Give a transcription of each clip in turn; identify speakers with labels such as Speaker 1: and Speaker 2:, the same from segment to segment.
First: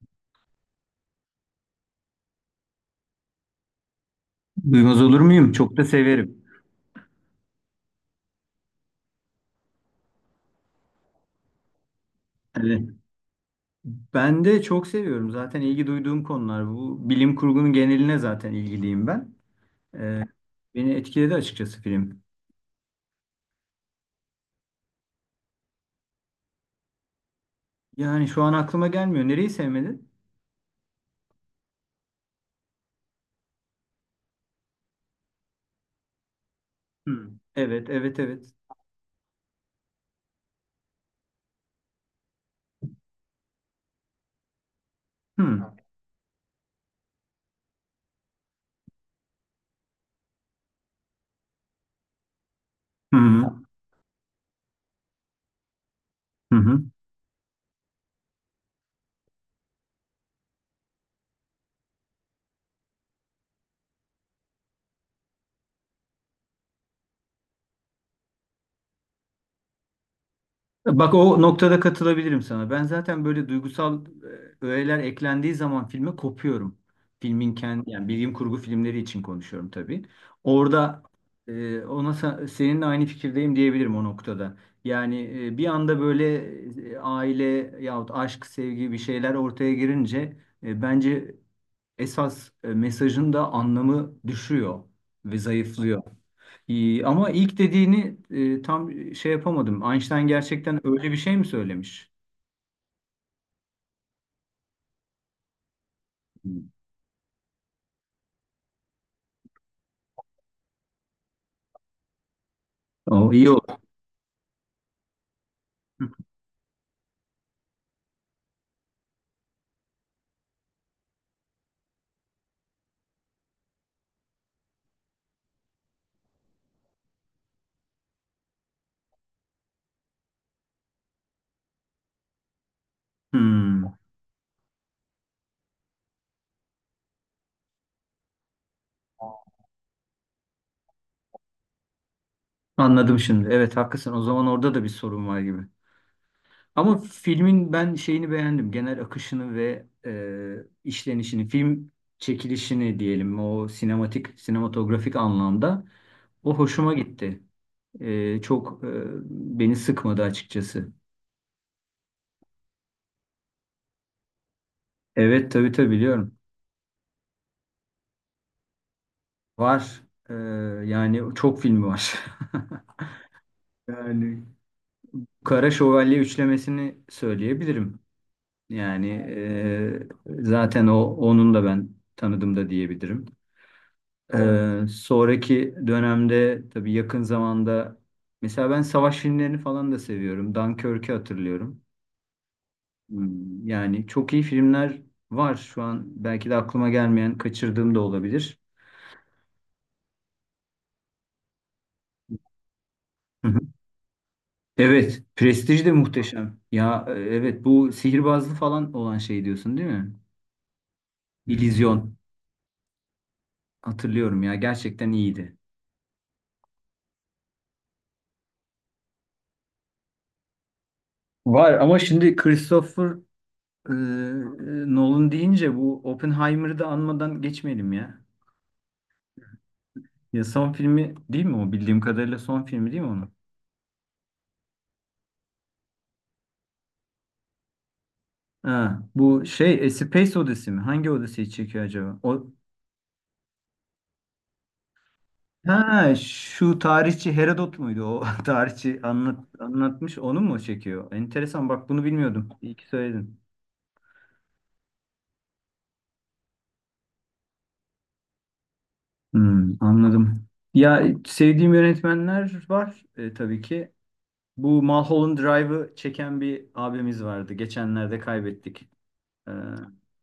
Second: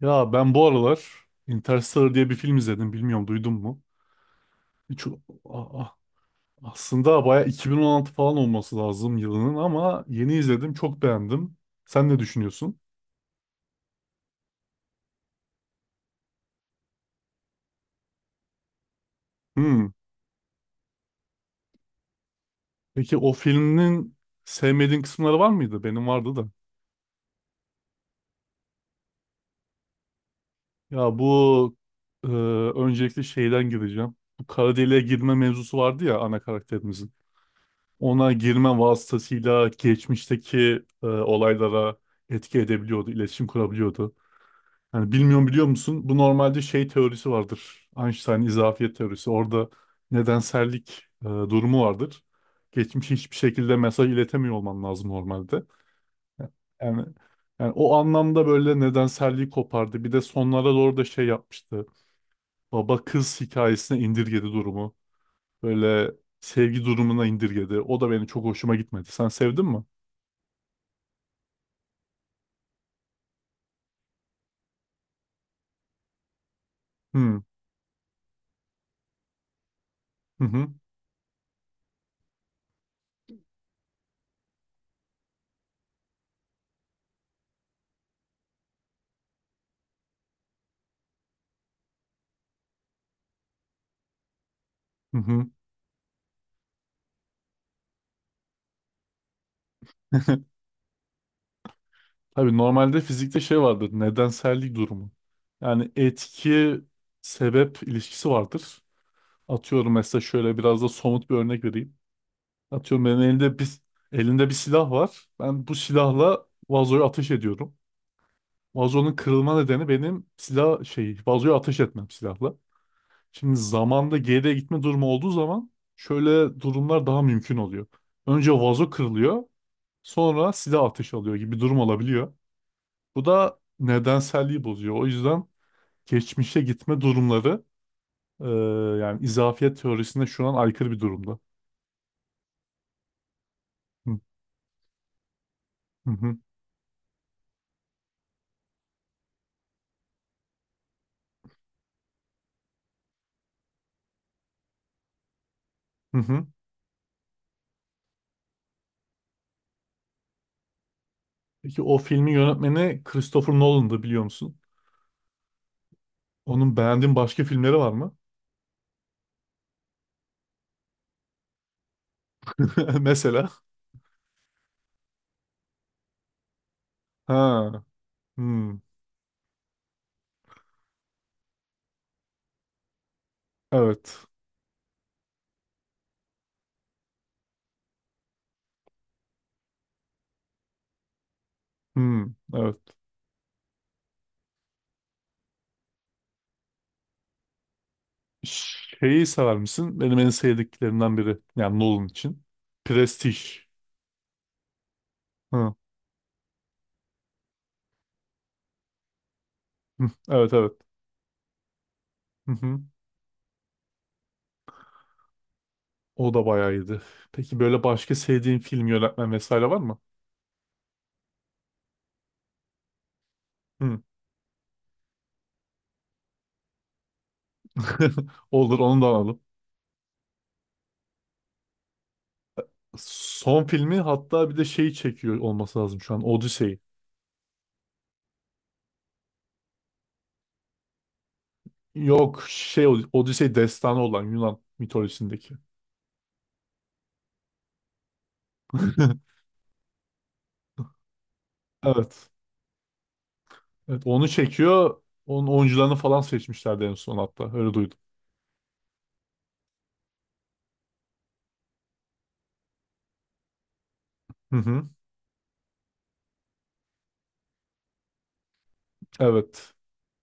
Speaker 1: Ya ben bu aralar Interstellar diye bir film izledim. Bilmiyorum duydun mu?
Speaker 2: Duymaz
Speaker 1: Hiç,
Speaker 2: olur muyum? Çok
Speaker 1: a-
Speaker 2: da
Speaker 1: a-
Speaker 2: severim.
Speaker 1: Aslında baya 2016 falan olması lazım yılının ama yeni izledim. Çok beğendim. Sen ne düşünüyorsun?
Speaker 2: Evet. Ben de çok seviyorum. Zaten ilgi duyduğum konular bu. Bilim kurgunun geneline zaten ilgiliyim ben.
Speaker 1: Hmm.
Speaker 2: Ee, beni etkiledi açıkçası film.
Speaker 1: Peki o filmin sevmediğin kısımları var mıydı? Benim vardı da.
Speaker 2: Yani şu an aklıma gelmiyor. Nereyi sevmedin?
Speaker 1: Ya bu e, öncelikle şeyden gireceğim. Bu kara deliğe girme mevzusu vardı ya ana karakterimizin.
Speaker 2: Hmm. Evet, evet,
Speaker 1: Ona
Speaker 2: evet.
Speaker 1: girme vasıtasıyla geçmişteki olaylara etki edebiliyordu, iletişim kurabiliyordu. Hani bilmiyorum
Speaker 2: Hmm.
Speaker 1: biliyor musun? Bu normalde şey teorisi vardır. Einstein izafiyet teorisi. Orada nedensellik durumu vardır. Geçmişe
Speaker 2: Hı
Speaker 1: hiçbir
Speaker 2: hı.
Speaker 1: şekilde mesaj iletemiyor olman lazım normalde.
Speaker 2: Hı hı.
Speaker 1: Yani, yani, o anlamda böyle nedenselliği kopardı. Bir de sonlara doğru da şey yapmıştı. Baba kız hikayesine indirgedi durumu. Böyle sevgi durumuna indirgedi. O da benim çok hoşuma gitmedi. Sen sevdin mi?
Speaker 2: Bak o noktada katılabilirim sana. Ben zaten böyle duygusal öğeler eklendiği zaman filme kopuyorum.
Speaker 1: Hmm.
Speaker 2: Filmin kendi yani bilim kurgu filmleri için konuşuyorum tabii.
Speaker 1: Hı hı
Speaker 2: Orada ona seninle aynı fikirdeyim diyebilirim o noktada. Yani bir anda böyle aile yahut aşk, sevgi bir şeyler ortaya girince bence esas mesajın da anlamı düşüyor
Speaker 1: hı.
Speaker 2: ve
Speaker 1: Hı.
Speaker 2: zayıflıyor. İyi, ama ilk dediğini tam şey yapamadım. Einstein gerçekten öyle bir şey mi söylemiş?
Speaker 1: Tabii normalde fizikte şey vardır. Nedensellik durumu. Yani
Speaker 2: Hmm.
Speaker 1: etki sebep ilişkisi vardır. Atıyorum mesela şöyle biraz da somut bir örnek vereyim. Atıyorum benim
Speaker 2: O iyi
Speaker 1: elimde bir
Speaker 2: oldu.
Speaker 1: elinde bir silah var. Ben bu silahla vazoya ateş ediyorum. Vazonun kırılma nedeni benim silah şey vazoya ateş etmem silahla. Şimdi zamanda geriye gitme durumu olduğu zaman şöyle durumlar daha mümkün oluyor. Önce vazo kırılıyor, sonra silah ateş alıyor gibi bir durum olabiliyor. Bu da
Speaker 2: Hmm,
Speaker 1: nedenselliği bozuyor. O yüzden geçmişe gitme durumları e, yani izafiyet teorisine şu an aykırı bir durumda.
Speaker 2: anladım şimdi. Evet haklısın.
Speaker 1: Hı,
Speaker 2: O zaman orada da bir sorun var gibi.
Speaker 1: hı, hı,
Speaker 2: Ama filmin ben şeyini beğendim. Genel akışını ve işlenişini, film çekilişini diyelim. O sinematik, sinematografik anlamda.
Speaker 1: hı. Hı.
Speaker 2: O hoşuma gitti. Çok beni sıkmadı açıkçası.
Speaker 1: Peki o filmin yönetmeni Christopher Nolan'dı biliyor musun?
Speaker 2: Evet tabii tabii biliyorum.
Speaker 1: Onun beğendiğin başka filmleri var mı?
Speaker 2: Var. Ee, yani çok filmi var.
Speaker 1: Mesela.
Speaker 2: Yani Kara Şövalye üçlemesini
Speaker 1: Ha.
Speaker 2: söyleyebilirim.
Speaker 1: Hmm,
Speaker 2: Yani zaten o onun da ben tanıdım da diyebilirim.
Speaker 1: evet.
Speaker 2: Evet. Sonraki dönemde tabii yakın zamanda mesela ben savaş filmlerini falan da seviyorum. Dunkirk'ü hatırlıyorum.
Speaker 1: Hmm, evet.
Speaker 2: Yani çok iyi filmler var şu an belki de aklıma gelmeyen kaçırdığım da olabilir.
Speaker 1: Şeyi sever misin? Benim en sevdiklerimden biri. Yani Nolan için. Prestige.
Speaker 2: Evet,
Speaker 1: Hı,
Speaker 2: prestij de muhteşem. Ya evet bu sihirbazlı falan olan şey diyorsun değil
Speaker 1: hı,
Speaker 2: mi?
Speaker 1: evet, evet.
Speaker 2: İllüzyon.
Speaker 1: Hı hı.
Speaker 2: Hatırlıyorum ya gerçekten iyiydi.
Speaker 1: O da bayağı iyiydi. Peki böyle başka sevdiğin film yönetmen vesaire var mı?
Speaker 2: Var ama şimdi Christopher e,
Speaker 1: Hı.
Speaker 2: e, Nolan deyince bu Oppenheimer'ı da anmadan geçmeyelim ya.
Speaker 1: Olur onu da alalım.
Speaker 2: Ya son filmi değil mi o? Bildiğim kadarıyla son filmi değil mi onun?
Speaker 1: Son filmi hatta bir de şeyi çekiyor olması lazım şu an. Odyssey'i.
Speaker 2: Ha, bu şey E Space Odyssey mi? Hangi Odyssey'i çekiyor acaba?
Speaker 1: Yok
Speaker 2: O.
Speaker 1: şey Odyssey destanı olan Yunan mitolojisindeki.
Speaker 2: Ha, şu tarihçi Herodot muydu? O tarihçi anlatmış onu mu çekiyor? Enteresan bak bunu
Speaker 1: Evet.
Speaker 2: bilmiyordum. İyi ki söyledin.
Speaker 1: Evet onu çekiyor. Onun oyuncularını falan seçmişlerdi en son hatta. Öyle duydum.
Speaker 2: Anladım. Ya sevdiğim yönetmenler var tabii ki.
Speaker 1: Hı
Speaker 2: Bu
Speaker 1: hı.
Speaker 2: Mulholland Drive'ı çeken bir abimiz vardı. Geçenlerde kaybettik. Ee,
Speaker 1: Evet.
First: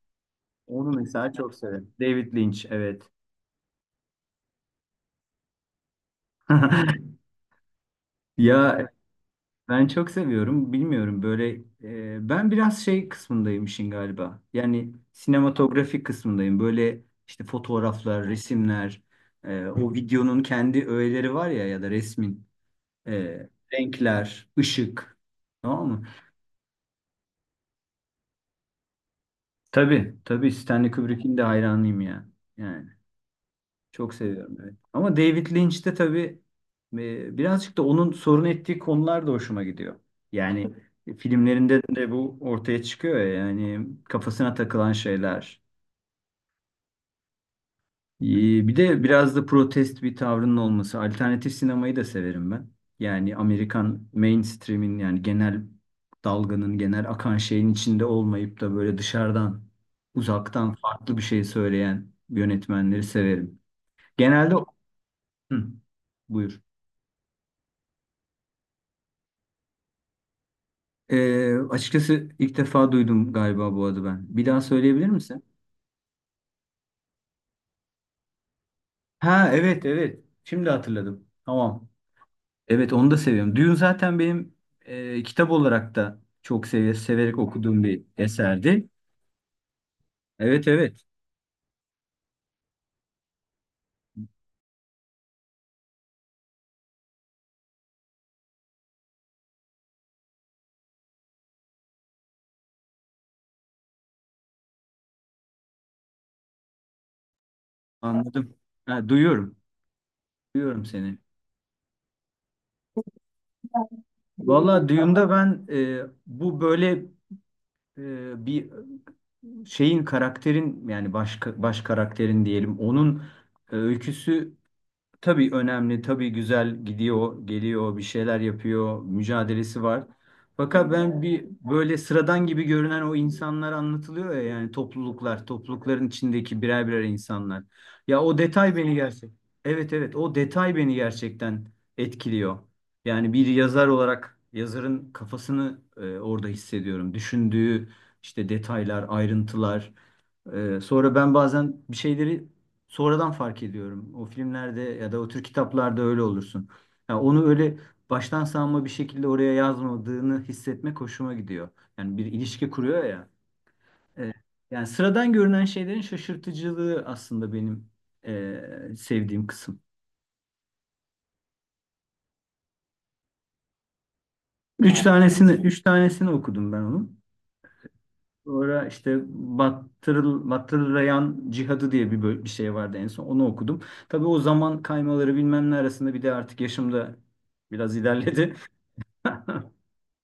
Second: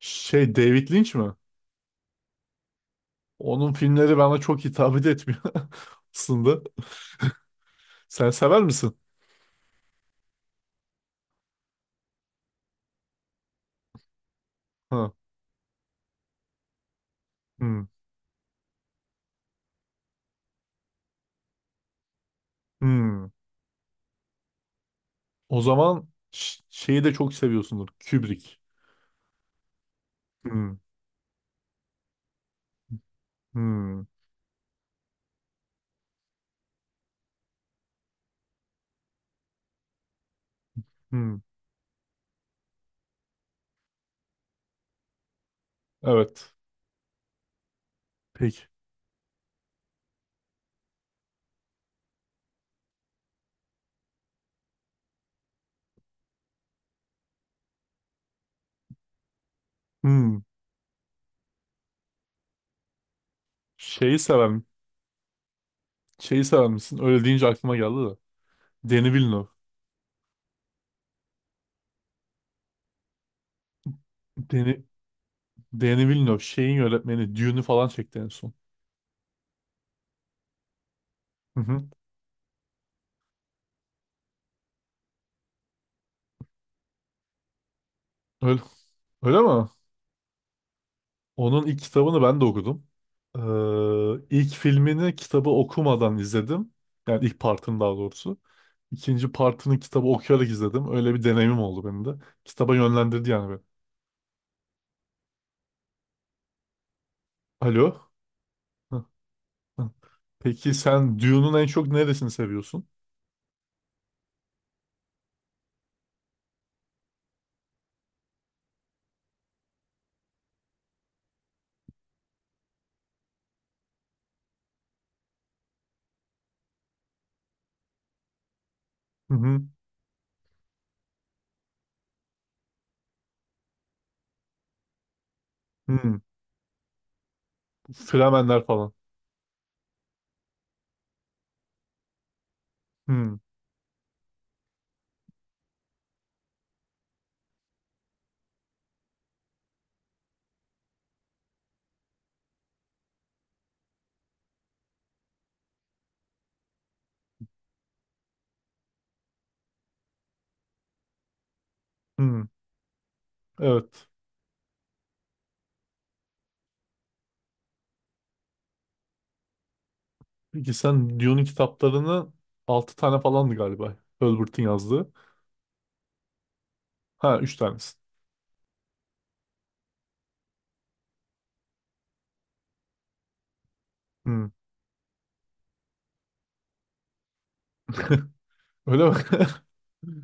Speaker 1: Şey David
Speaker 2: onu
Speaker 1: Lynch
Speaker 2: mesela
Speaker 1: mi?
Speaker 2: çok severim. David Lynch evet.
Speaker 1: Onun filmleri bana çok hitap etmiyor aslında. Sen sever
Speaker 2: Ya
Speaker 1: misin?
Speaker 2: ben çok seviyorum. Bilmiyorum böyle ben biraz şey kısmındayım işin galiba. Yani
Speaker 1: Ha.
Speaker 2: sinematografi kısmındayım. Böyle işte
Speaker 1: Hı.
Speaker 2: fotoğraflar, resimler, o videonun kendi öğeleri var ya ya da resmin
Speaker 1: Hı.
Speaker 2: renkler, ışık.
Speaker 1: O
Speaker 2: Tamam mı?
Speaker 1: zaman şeyi de çok seviyorsundur. Kubrick.
Speaker 2: Tabii, tabii
Speaker 1: Hmm,
Speaker 2: Stanley Kubrick'in de hayranıyım ya. Yani.
Speaker 1: hmm,
Speaker 2: Çok seviyorum evet. Ama David Lynch de tabii birazcık da onun sorun ettiği konular da hoşuma gidiyor. Yani
Speaker 1: hmm.
Speaker 2: filmlerinde de bu ortaya çıkıyor ya, yani kafasına takılan şeyler.
Speaker 1: Evet. Peki.
Speaker 2: E, Bir de biraz da protest bir tavrının olması. Alternatif sinemayı da severim ben. Yani Amerikan mainstream'in yani genel dalganın genel akan şeyin içinde olmayıp da böyle dışarıdan
Speaker 1: Hmm.
Speaker 2: uzaktan farklı bir şey söyleyen yönetmenleri severim.
Speaker 1: Şeyi
Speaker 2: Genelde.
Speaker 1: seven,
Speaker 2: Hı,
Speaker 1: Şeyi
Speaker 2: buyur.
Speaker 1: seven misin? Öyle deyince aklıma geldi de. Denis Villeneuve.
Speaker 2: Açıkçası ilk defa duydum galiba bu adı ben. Bir daha
Speaker 1: Deni,
Speaker 2: söyleyebilir misin?
Speaker 1: Denis Villeneuve şeyin yönetmeni Dune'u falan çekti en son.
Speaker 2: Ha evet evet. Şimdi hatırladım.
Speaker 1: Hı hı.
Speaker 2: Tamam. Evet onu da seviyorum. Dune zaten benim kitap olarak da çok severek okuduğum bir
Speaker 1: Öyle,
Speaker 2: eserdi.
Speaker 1: öyle mi?
Speaker 2: Evet evet
Speaker 1: Onun ilk kitabını ben de okudum. İlk filmini kitabı okumadan izledim. Yani ilk partını daha doğrusu. İkinci partını kitabı okuyarak izledim. Öyle bir deneyimim oldu benim de. Kitaba yönlendirdi yani. Alo.
Speaker 2: anladım.
Speaker 1: Hı,
Speaker 2: Ha, duyuyorum.
Speaker 1: hı. Peki
Speaker 2: Duyuyorum
Speaker 1: sen
Speaker 2: seni.
Speaker 1: Dune'un en çok neresini seviyorsun?
Speaker 2: Vallahi Dune'da ben bu böyle bir şeyin karakterin yani baş karakterin diyelim onun öyküsü. Tabii önemli, tabii güzel gidiyor, geliyor, bir şeyler yapıyor,
Speaker 1: Hı hı.
Speaker 2: mücadelesi var. Fakat ben bir böyle sıradan gibi görünen o insanlar anlatılıyor ya yani topluluklar, toplulukların
Speaker 1: Hı.
Speaker 2: içindeki birer birer insanlar. Ya o
Speaker 1: Fremenler
Speaker 2: detay
Speaker 1: falan.
Speaker 2: beni gerçek. Evet evet o detay beni gerçekten etkiliyor. Yani
Speaker 1: Hı.
Speaker 2: bir yazar olarak yazarın kafasını orada hissediyorum. Düşündüğü işte detaylar, ayrıntılar. Sonra ben bazen bir şeyleri sonradan fark ediyorum. O filmlerde ya da o tür kitaplarda öyle olursun. Ya onu öyle baştan savma bir şekilde oraya yazmadığını hissetmek hoşuma gidiyor. Yani bir
Speaker 1: Hı.
Speaker 2: ilişki kuruyor ya.
Speaker 1: Evet.
Speaker 2: Ee, yani sıradan görünen şeylerin şaşırtıcılığı aslında benim sevdiğim kısım.
Speaker 1: Peki sen Dune'un kitaplarını 6 tane falandı galiba. Herbert'in
Speaker 2: Üç. Evet,
Speaker 1: yazdığı.
Speaker 2: üç tanesini okudum ben onun.
Speaker 1: Ha 3 tanesi.
Speaker 2: Sonra işte Battırlayan Cihadı diye bir şey vardı en son. Onu okudum. Tabii o
Speaker 1: Hı.
Speaker 2: zaman kaymaları bilmem ne arasında bir de artık yaşım da biraz ilerledi.
Speaker 1: Öyle mi?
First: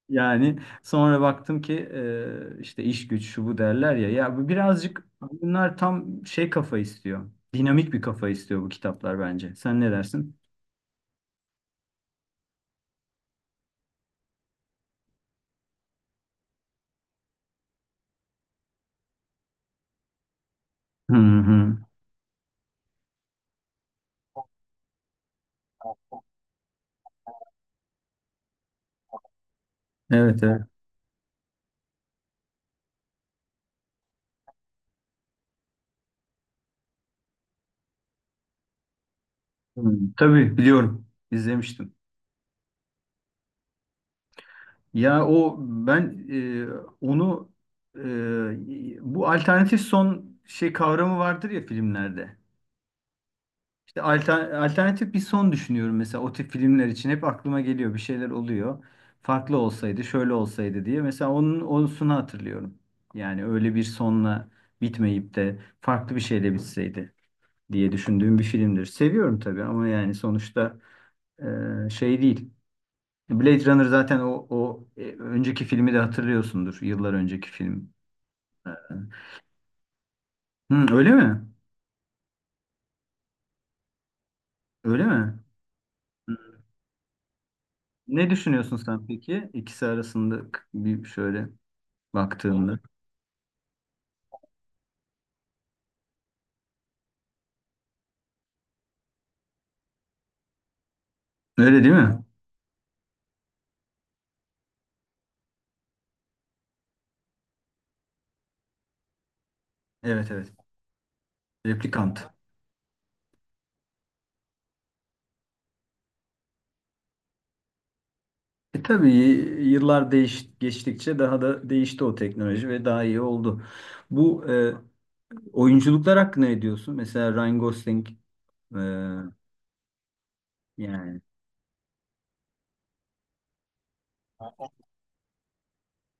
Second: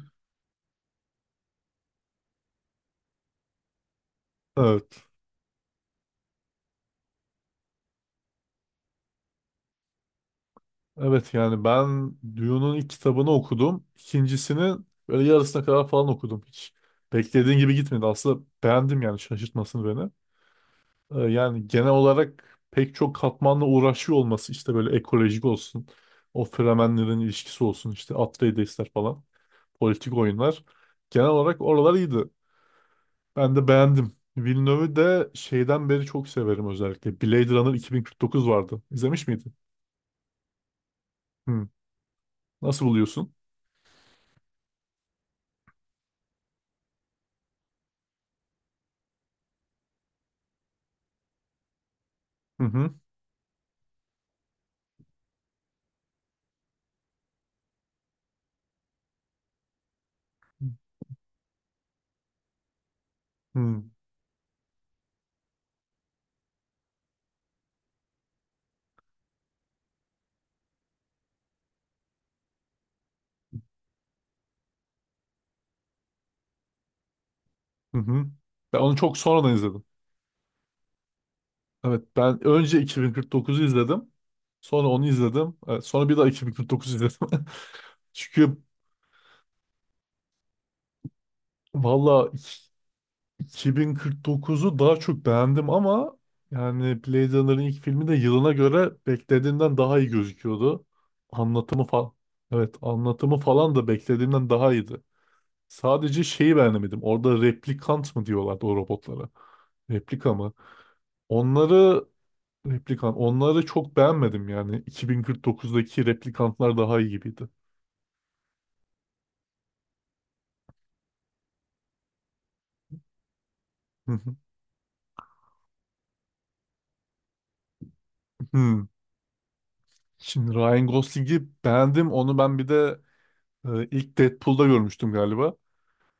Speaker 2: Yani sonra baktım ki işte iş güç şu bu derler ya. Ya bu
Speaker 1: Evet.
Speaker 2: birazcık bunlar tam şey kafa istiyor. Dinamik bir kafa istiyor bu kitaplar bence. Sen ne dersin?
Speaker 1: Evet yani ben Dune'un ilk kitabını okudum. İkincisini böyle yarısına kadar falan okudum. Hiç beklediğin gibi gitmedi. Aslında beğendim yani şaşırtmasını beni.
Speaker 2: Hı
Speaker 1: Yani
Speaker 2: hı.
Speaker 1: genel olarak pek çok katmanla uğraşıyor olması işte böyle ekolojik olsun, o Fremenlerin ilişkisi olsun, işte Atreides'ler falan, politik
Speaker 2: Evet, evet.
Speaker 1: oyunlar. Genel olarak oralar iyiydi. Ben de beğendim. Villeneuve'ü de şeyden beri çok severim özellikle. Blade Runner 2049 vardı. İzlemiş miydin?
Speaker 2: Hı. Tabii biliyorum.
Speaker 1: Hı.
Speaker 2: İzlemiştim.
Speaker 1: Nasıl buluyorsun?
Speaker 2: Ya o ben onu bu alternatif son şey kavramı vardır ya filmlerde.
Speaker 1: Hı hı.
Speaker 2: İşte alternatif bir son düşünüyorum mesela o tip filmler için hep aklıma geliyor bir şeyler oluyor. Farklı olsaydı, şöyle olsaydı diye. Mesela onun onusunu hatırlıyorum. Yani
Speaker 1: Hı
Speaker 2: öyle
Speaker 1: hı.
Speaker 2: bir sonla bitmeyip de farklı bir şeyle bitseydi diye düşündüğüm bir filmdir. Seviyorum tabii ama yani sonuçta şey değil. Blade Runner zaten o önceki filmi de hatırlıyorsundur. Yıllar önceki film.
Speaker 1: Hı.
Speaker 2: Ee,
Speaker 1: Ben onu çok sonradan izledim.
Speaker 2: Hı, öyle mi?
Speaker 1: Evet, ben önce 2049'u izledim. Sonra
Speaker 2: Öyle
Speaker 1: onu
Speaker 2: mi?
Speaker 1: izledim. Evet, sonra bir daha
Speaker 2: Hı.
Speaker 1: 2049 izledim.
Speaker 2: Ne
Speaker 1: Çünkü
Speaker 2: düşünüyorsun sen peki? İkisi arasında bir şöyle
Speaker 1: Valla
Speaker 2: baktığında.
Speaker 1: 2049'u daha çok beğendim ama yani Blade Runner'ın ilk filmi de yılına göre beklediğimden daha iyi gözüküyordu. Anlatımı
Speaker 2: Öyle değil
Speaker 1: falan.
Speaker 2: mi?
Speaker 1: Evet, anlatımı falan da beklediğimden daha iyiydi. Sadece şeyi beğenemedim. Orada replikant mı diyorlardı o robotlara?
Speaker 2: Evet
Speaker 1: Replika mı?
Speaker 2: evet.
Speaker 1: Onları
Speaker 2: Replikant.
Speaker 1: replikan onları çok beğenmedim yani. 2049'daki replikantlar daha iyi gibiydi.
Speaker 2: Tabii yıllar geçtikçe daha da değişti o teknoloji ve daha iyi oldu.
Speaker 1: Hı.
Speaker 2: Bu oyunculuklar hakkında ne diyorsun? Mesela Ryan Gosling e,
Speaker 1: Hmm. Şimdi Ryan
Speaker 2: yani.
Speaker 1: Gosling'i beğendim. Onu ben bir de İlk Deadpool'da görmüştüm galiba.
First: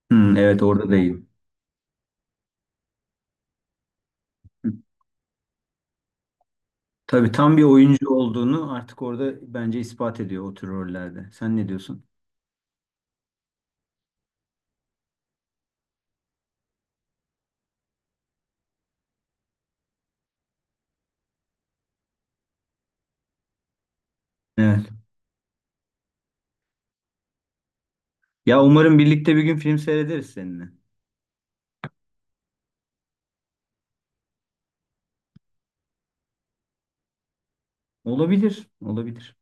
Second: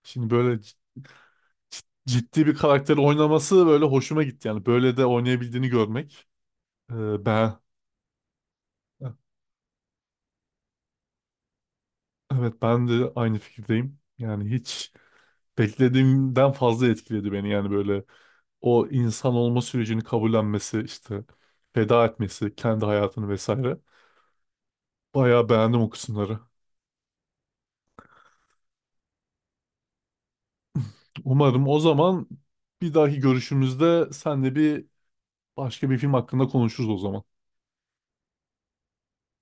Speaker 1: Şimdi
Speaker 2: Hı,
Speaker 1: böyle
Speaker 2: evet orada değil.
Speaker 1: ciddi bir karakteri oynaması böyle hoşuma gitti. Yani böyle de oynayabildiğini görmek.
Speaker 2: Tabii tam
Speaker 1: Ben
Speaker 2: bir oyuncu olduğunu artık orada bence ispat ediyor o tür rollerde. Sen ne diyorsun?
Speaker 1: Evet, ben de aynı fikirdeyim. Yani hiç beklediğimden fazla etkiledi beni. Yani böyle o insan olma sürecini kabullenmesi, işte feda etmesi, kendi hayatını vesaire.
Speaker 2: Evet.
Speaker 1: Bayağı beğendim o kısımları.
Speaker 2: Ya umarım birlikte bir gün film seyrederiz seninle.
Speaker 1: Umarım o zaman bir dahaki görüşümüzde senle bir başka bir film hakkında konuşuruz o zaman.
Speaker 2: Olabilir, olabilir.